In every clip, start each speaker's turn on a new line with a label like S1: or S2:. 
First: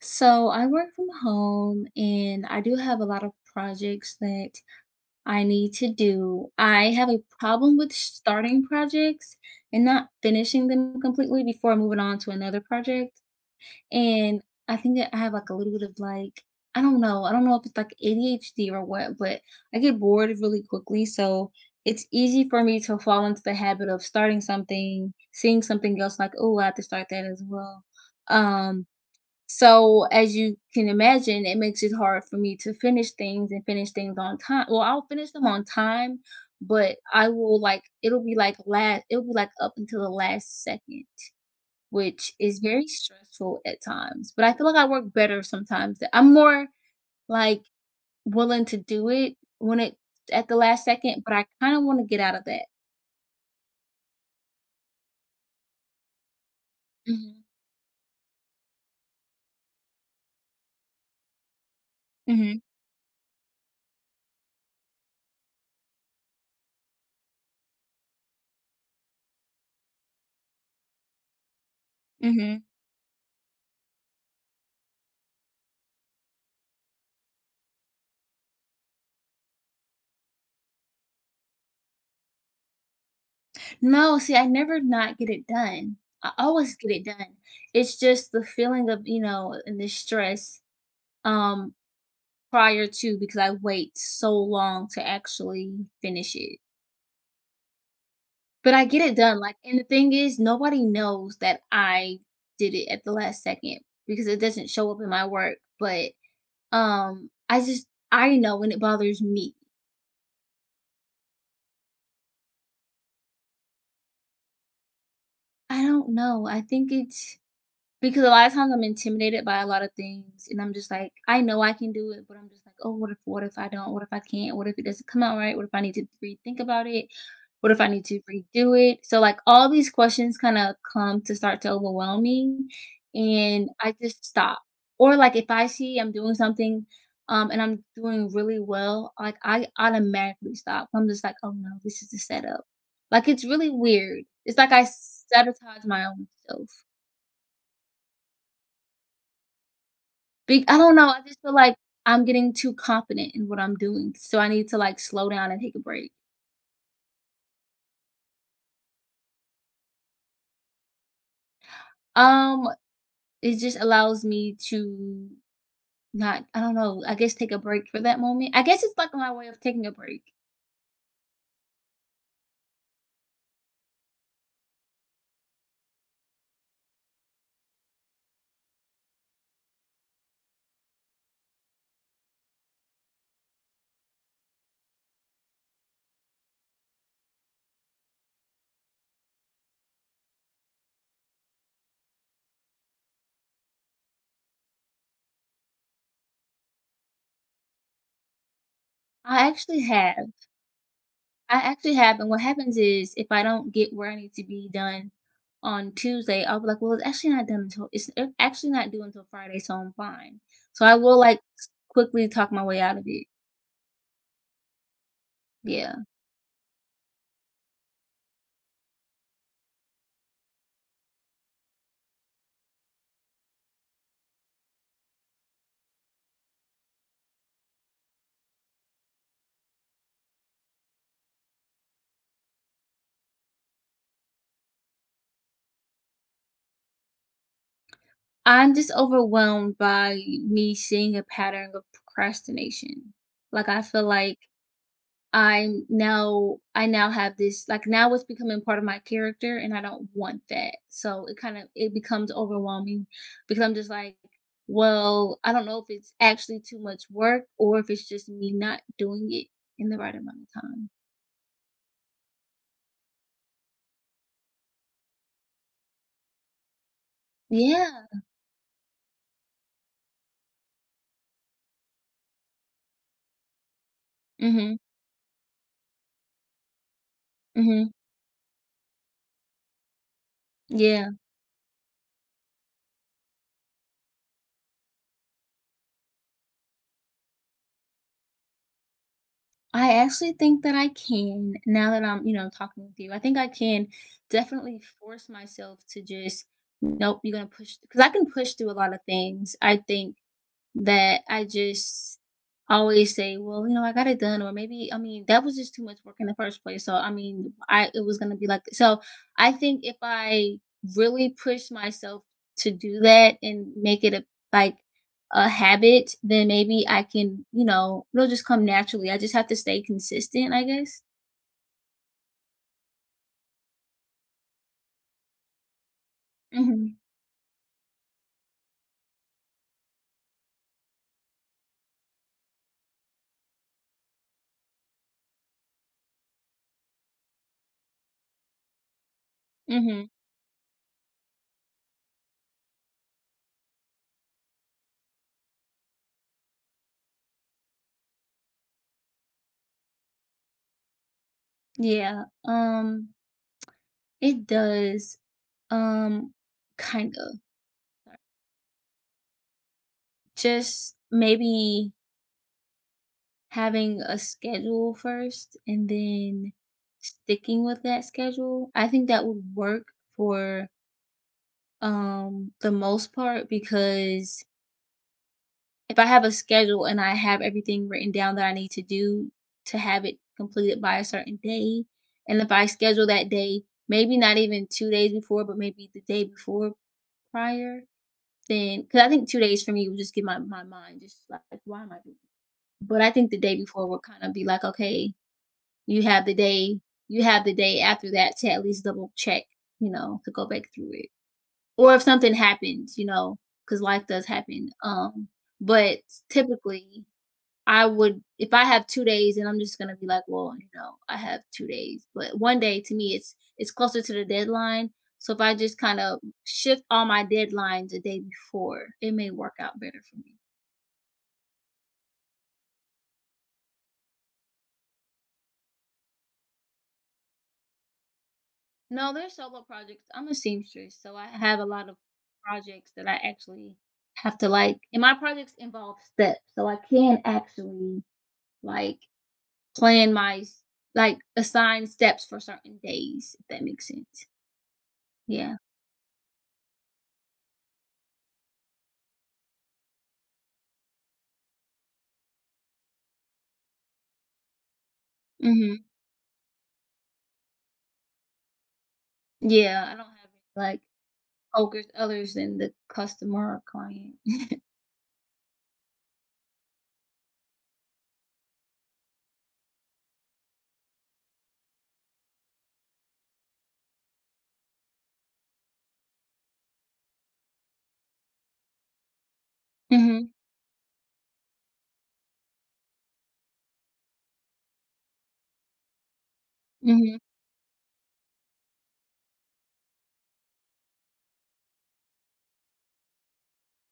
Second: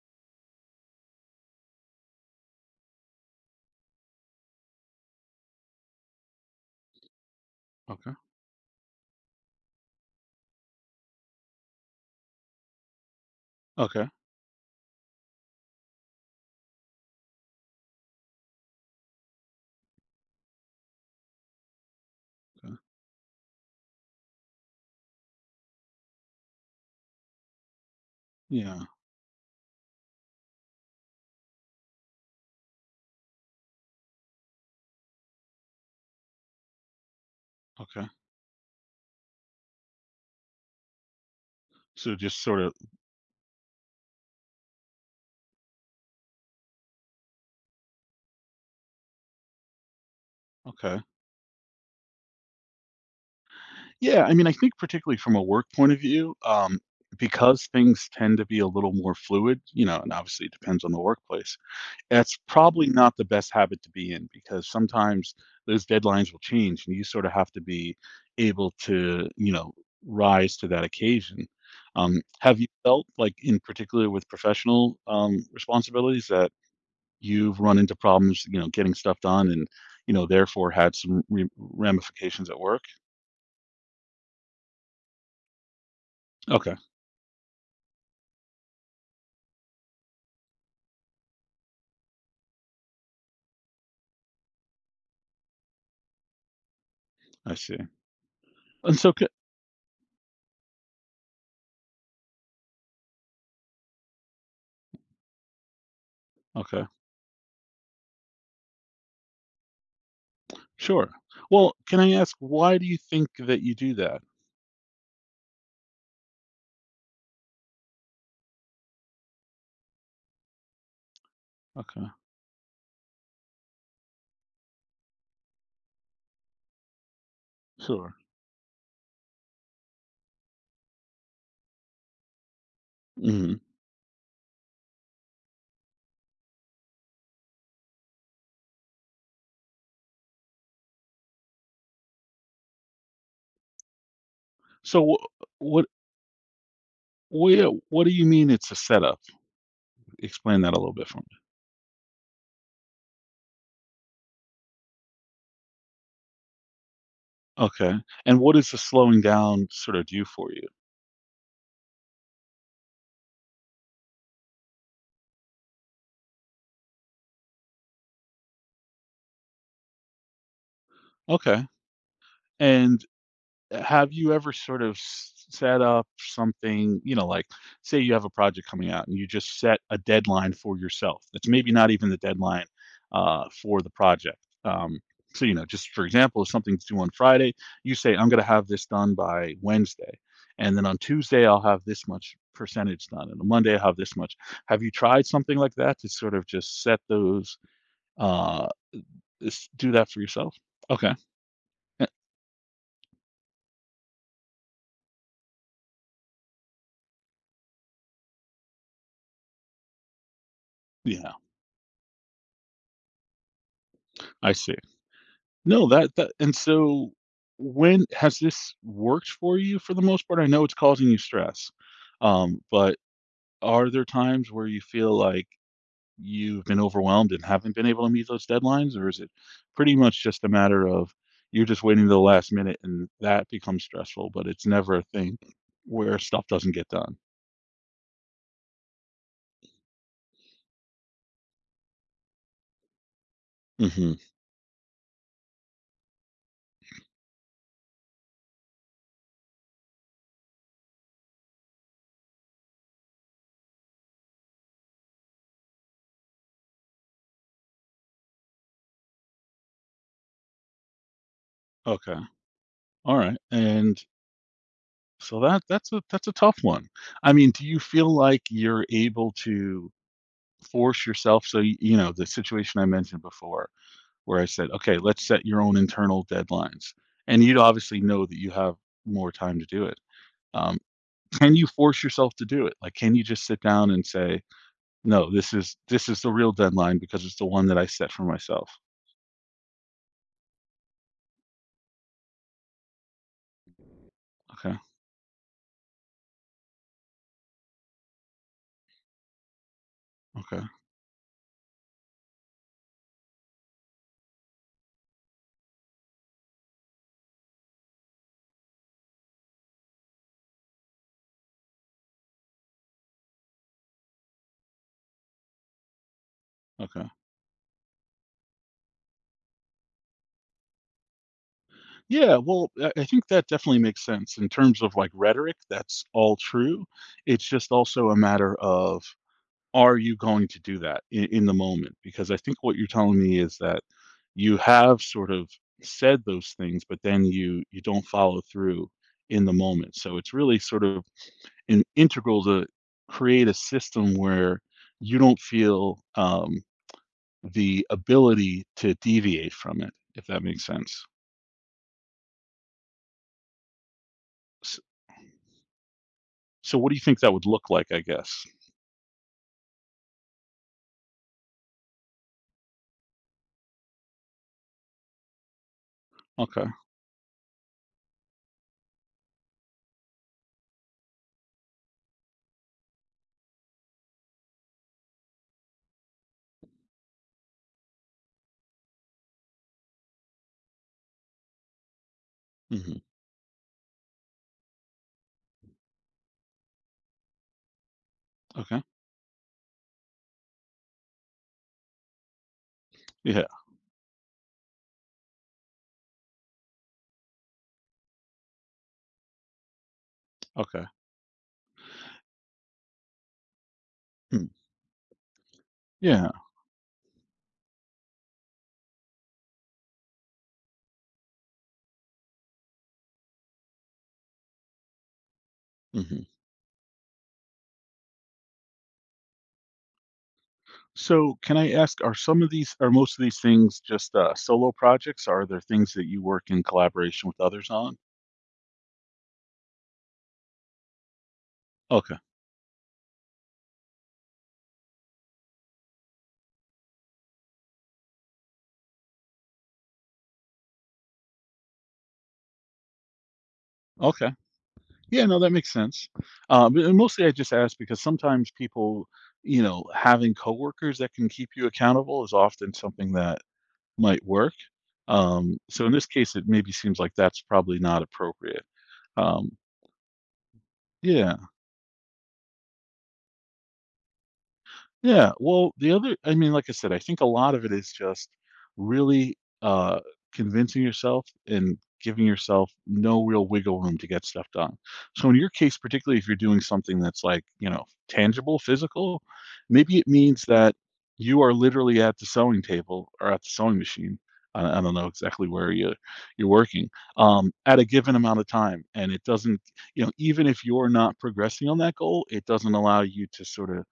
S1: So I work from home and I do have a lot of projects that I need to do. I have a problem with
S2: Okay.
S1: starting projects and not finishing them completely before moving on to another project.
S2: Okay.
S1: And I think that I have like a little bit of like, I don't know. I don't know if it's like ADHD or what, but I get bored really quickly. So it's easy for
S2: Okay.
S1: me to fall into the habit of starting something, seeing something else like, oh, I have to start that as well.
S2: Yeah.
S1: Um, so, as you can imagine, it makes it hard for me to finish things and finish things on time. Well, I'll finish them on time, but I will like
S2: Okay.
S1: it'll be like last it'll be like up until the last second,
S2: So
S1: which
S2: just
S1: is
S2: sort of
S1: very stressful at times. But I feel like I work better sometimes that I'm more like willing to do it when it at the last
S2: okay.
S1: second, but I kind of want to get out of that.
S2: Yeah, I mean, I think particularly from a work point of view,
S1: Mhm.
S2: because things tend to be a little more fluid, you know, and obviously it depends on the workplace. That's
S1: Mhm.
S2: probably not the best habit to be in because sometimes those deadlines will change and you sort of have to be able to, you know, rise to that occasion. Have
S1: Mhm.
S2: you felt like in particular with professional responsibilities that you've run into problems, you know, getting stuff done and you know, therefore had some ramifications at work?
S1: No, see, I never not get it done. I
S2: Okay,
S1: always get it done. It's just the feeling of, and the stress um prior to because I wait so long to actually finish it.
S2: I see.
S1: But I
S2: And
S1: get
S2: so,
S1: it
S2: c-
S1: done. Like, and the thing is, nobody knows that I did it at the last second because it doesn't show up in my work. But
S2: okay,
S1: um I just I know when it bothers me.
S2: sure. Well, can I ask, why do you think that you do that?
S1: I don't know. I think it's Because a lot of times I'm intimidated by a lot of things, and I'm just like, I know I can
S2: Okay,
S1: do it, but I'm just like, "Oh, what if I don't? What if I can't? What if it doesn't come out right? What if I need to rethink about it? What if I need
S2: sure.
S1: to redo it?" So, like, all these questions kinda come to start to overwhelm me,
S2: hmm
S1: and I just stop. Or, like, if I see I'm doing something, and I'm doing really well, like, I automatically stop. I'm just like, "Oh, no. This is a setup." Like, it's really weird. It's like I
S2: So,
S1: sabotage my own self.
S2: what do you mean it's a setup? Explain
S1: Be
S2: that
S1: I
S2: a little
S1: don't know,
S2: bit for
S1: I
S2: me.
S1: just feel like I'm getting too confident in what I'm doing, so I need to, like, slow down and take a break.
S2: Okay. And what is the slowing down sort of do for you?
S1: Um, it just allows me to not I don't know, I guess take a break for that moment. I guess it's like my way of taking a break.
S2: Okay. And have you ever sort of set up something, you know, like say you have a project coming out and you just set a deadline for yourself? It's maybe not even the deadline for the project. Um, so, you know, just for example, if something's due on Friday, you say, I'm going to have this done by Wednesday. And then on Tuesday, I'll have this much percentage done. And on Monday, I'll have this much. Have you tried something like that to sort of just set those, uh,
S1: I actually
S2: do that for
S1: have.
S2: yourself? Okay.
S1: I actually
S2: Eh,
S1: have, and what happens is if I don't get where I need to be done on Tuesday, I'll be like, "Well, it's actually not done until it's a actually not due until Friday, so I'm fine." So I will,
S2: Yeah,
S1: like, s quickly talk my way out of it.
S2: I see. No,
S1: Yeah.
S2: that and so, when has this worked for you for the most part? I know it's causing you stress, but are there times where you feel like you've been overwhelmed and haven't been able to meet those deadlines, or is it pretty much just a matter of you're just waiting to the last minute and that becomes stressful, but it's never a thing where stuff doesn't get done?
S1: I'm just overwhelmed by me seeing a pattern of procrastination. Like I feel
S2: hmm
S1: like I now have this like now it's becoming part of my character and I don't want that. So it kind of it becomes overwhelming because I'm just like, well, I don't know if it's actually too much work or if it's just me not doing it in the right amount of time.
S2: Okay. All right. And so that's a that's a tough one. I mean, do you
S1: Yeah.
S2: feel like you're able to force yourself? So, you know, the situation I mentioned before where I said,
S1: Mhm.
S2: okay, let's set your own internal deadlines, and you'd
S1: Mhm.
S2: obviously know that you have more time to do it, um,
S1: Yeah.
S2: can you force yourself to do it? Like, can you just sit down and say, no, this is the real deadline because it's the one that I set for myself?
S1: I actually think that I can now that I'm, talking with you. I think I can
S2: Okay.
S1: definitely force myself to just nope, you're gonna push because I can push through a lot of things. I think
S2: Okay.
S1: that I just always say, "Well, you know, I got it done," or maybe, I mean, that was just too much work in the first place. So, I mean, I it was gonna be like so I think if I really push myself to do that and make it a like a habit, then maybe I
S2: Okay.
S1: can, it'll just come naturally. I just have to stay consistent, I guess.
S2: Yeah, well, I think that definitely makes sense in terms of like rhetoric, that's all true.
S1: Mhm.
S2: It's just also a matter of, are you going to do that in the moment? Because I think what you're telling me is that you have sort of said those things, but then you don't follow through in the moment.
S1: Mhm.
S2: So it's really sort of an integral to create a system where you don't feel the ability to deviate from it, if that makes sense.
S1: Yeah. It
S2: S-
S1: does. Um,
S2: So what do you
S1: Kind
S2: think that
S1: of.
S2: would look like, I guess?
S1: Just maybe having a schedule first and then
S2: Okay.
S1: sticking with that schedule, I think that would work for, the most part because if I have a schedule and I have everything written down that I need to do to have it completed by a certain day, and if I schedule
S2: hmm.
S1: that day, maybe not even 2 days before, but maybe the day before prior, then
S2: Okay.
S1: because I think 2 days for me would just get my mind just like, "Why am I doing this?" But I think the
S2: Yeah.
S1: day before would kinda be like, "Okay, you have the day you have the day after that to at least double check, to go back
S2: Okay.
S1: through it. Or if something happens, because life does
S2: Hmm.
S1: happen. But
S2: Yeah.
S1: typically I would if I have 2 days and I'm just gonna be like, well, I have 2 days. But one day to me it's closer to the deadline. So if I just kind of
S2: hmm.
S1: shift all my deadlines a day before, it may work out better for me.
S2: So, can I ask, are some of these are most of these things just, solo projects? Or are there things that you work in collaboration with others on?
S1: No, they're solo projects. I'm a seamstress, so I have a lot of
S2: Okay,
S1: projects that I actually have to like and my projects involve steps. So I can actually like plan my s- like assign steps for certain days, if that makes sense.
S2: okay. Yeah, no, that
S1: Yeah.
S2: makes sense. And mostly I just ask because sometimes people, you know, having coworkers that can keep you accountable is often something that might work.
S1: Mhm.
S2: So in this case, it maybe seems like that's probably not appropriate. Um,
S1: Yeah, I don't have like
S2: yeah.
S1: focus others than the customer or client.
S2: Yeah, well, the other, I mean, like I said, I think a lot of it is just really, convincing yourself and giving yourself no real wiggle room to get stuff done. So in your case, particularly if you're doing something that's like, you know, tangible, physical, maybe it
S1: Mhm.
S2: means that you are literally at the sewing table or at the sewing machine. I don't know exactly where you're working,
S1: Mhm.
S2: at a given amount of time, and it doesn't, you know, even if you're not progressing on that goal, it doesn't allow you to sorta,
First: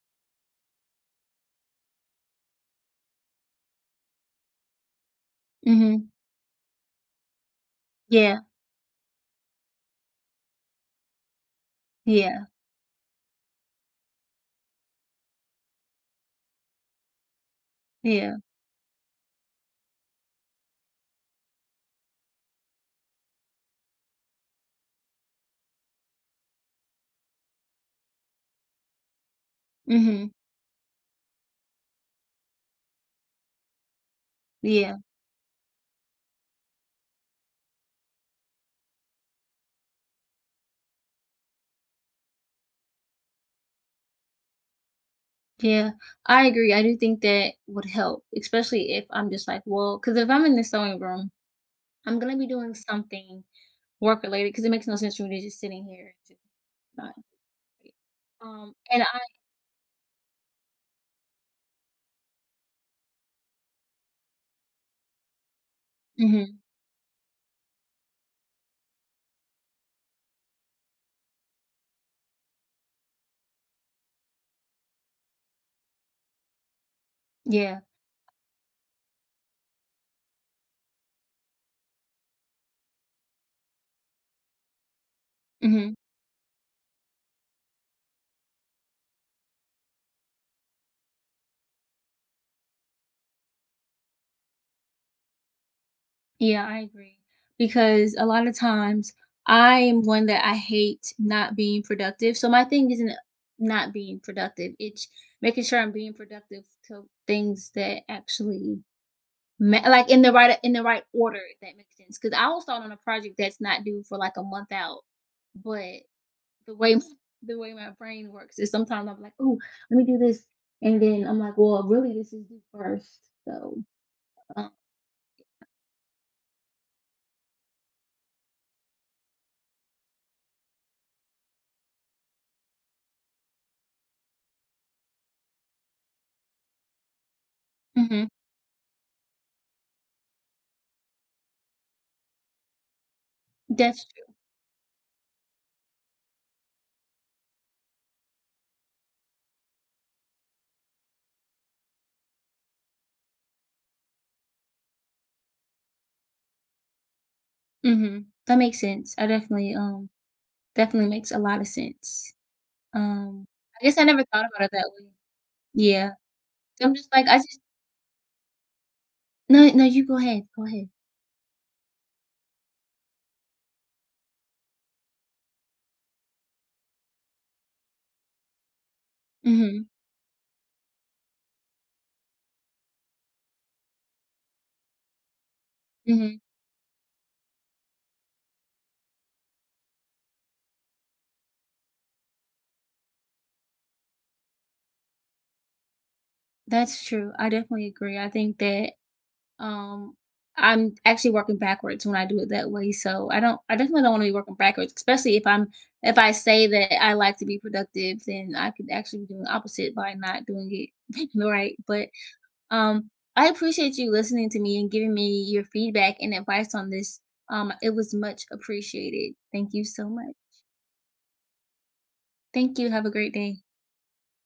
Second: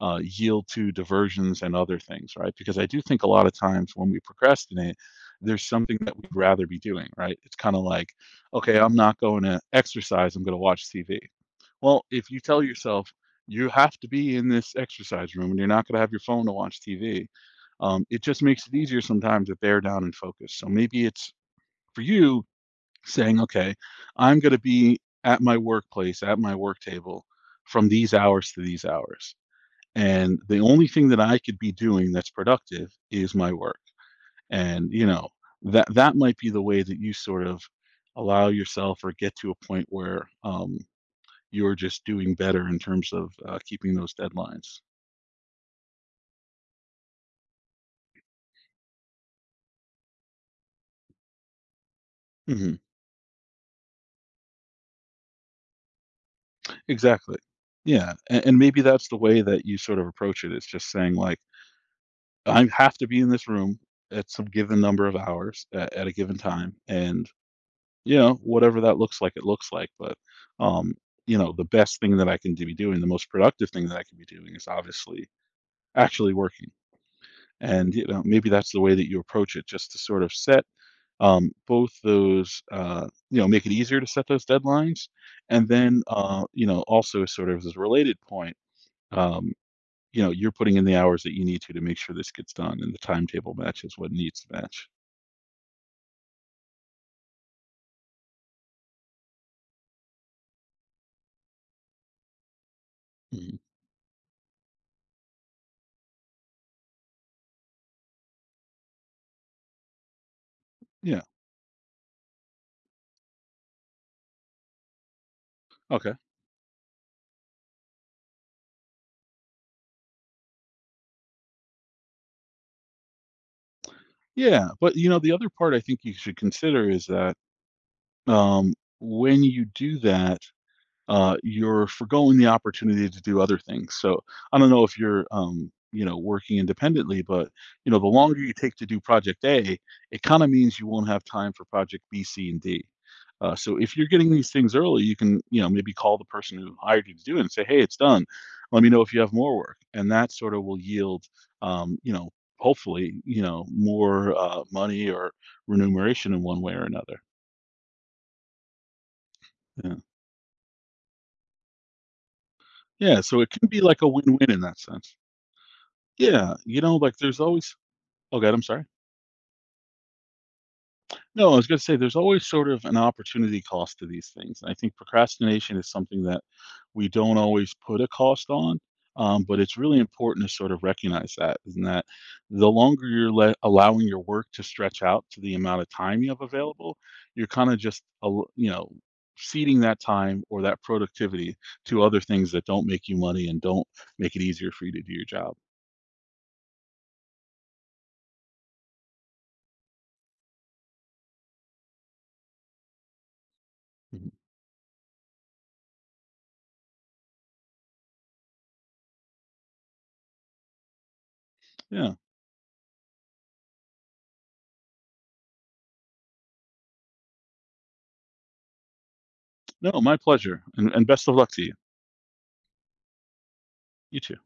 S2: yield to diversions and other things, right? Because I do think a lot of times when we procrastinate, there's something
S1: Mhm.
S2: that we'd rather be doing, right? It's kind of like,
S1: Yeah.
S2: okay, I'm not going to exercise, I'm going to watch TV. Well, if you
S1: Yeah.
S2: tell yourself you have to be in this exercise room and you're not going to have your phone to watch TV, it
S1: Yeah.
S2: just makes it easier sometimes to bear down and focus. So maybe it's for you saying, okay, I'm going to be at my workplace, at my work table from these hours to these hours,
S1: Mhm.
S2: and the only thing that I could be doing that's productive is my work. And,
S1: Yeah.
S2: you know, that might be the way that you sort of allow yourself or get to a point where you're just doing better in terms of keeping those deadlines.
S1: Yeah, I agree. I do think that would help, especially if I'm just like, well, because if I'm in the sewing room, I'm gonna be doing
S2: hmm.
S1: something work related because it makes no sense for me to just sitting here. And just not,
S2: Exactly. Yeah. And maybe
S1: and I,
S2: that's the way that you sort of approach it. It's just saying, like, I have to be in this room at some given number of hours at a given
S1: mhm,
S2: time. And you know, whatever that looks like, it looks like. But, um, you know, the best thing that I can be doing, the most productive thing that I can be doing is obviously actually working.
S1: yeah,
S2: And, you know, maybe that's the way that you approach it, just to sort of set both those, you know, make it easier to set those deadlines. And
S1: hmm
S2: then, you know, also sort of as a related point, um, you know, you're putting in the hours that you need to make sure this gets done and the timetable matches what needs to match.
S1: yeah, I agree because a lot of times I am one that I hate not being productive. So my thing isn't
S2: Mhm.
S1: not being productive; it's making sure I'm being productive to things that actually like in the right
S2: Yeah.
S1: order if that makes sense because I will start on a project that's not due for like a month out but
S2: Okay.
S1: the way the way my brain works is sometimes I'm like oh let me do this and then I'm like well really this is due first so
S2: Yeah.
S1: um,
S2: But, you know, the other part I think you should consider is that um, when you do that, you're foregoing the opportunity to do other things. So I don't know if you're, you know, working independently, but you know, the
S1: hmm
S2: longer you take to do project A, it kind of means you won't have time for project B, C, and D. So if
S1: that's
S2: you're getting these things early, you can, you know, maybe call the person who hired you to do it and say, "Hey, it's done. Let me know if you have more work." And that sort of will yield, you know, hopefully, you know, more money or remuneration in one way or another.
S1: true. That makes sense. I definitely definitely makes a lot of sense.
S2: Yeah, so
S1: um
S2: it can be
S1: I guess
S2: like
S1: I
S2: a
S1: never thought
S2: win-win in
S1: about it
S2: that
S1: that way.
S2: sense.
S1: Yeah,
S2: Yeah, you
S1: I'm
S2: know,
S1: just
S2: like
S1: like, I
S2: there's
S1: just
S2: always— Oh god, I'm sorry.
S1: no, no, you go ahead, go ahead.
S2: No, I was gonna say there's always sort of an opportunity cost to these things, and I think procrastination is something that we don't always put a cost on, but it's
S1: Mhm,
S2: really important to sort of recognize that, and that the longer you're le allowing your work to stretch out to the amount of time you
S1: mhm.
S2: have available, you're kinda just al you know, ceding that time or that productivity to other things that don't make you money and don't make it easier for you to do your job.
S1: That's true. I definitely agree. I think that, um, I'm actually working backwards when I do it that way, so I don't I definitely don't wanna be working backwards, especially if I say that I like to be productive, then I could actually be doing the opposite by not doing it right. But,
S2: Yeah.
S1: um, I appreciate you listening to me and giving me your feedback and advice on this. It was much appreciated. Thank you
S2: No,
S1: so
S2: my
S1: much.
S2: pleasure. And best of luck to you.
S1: Thank you. Have a great day.
S2: You too.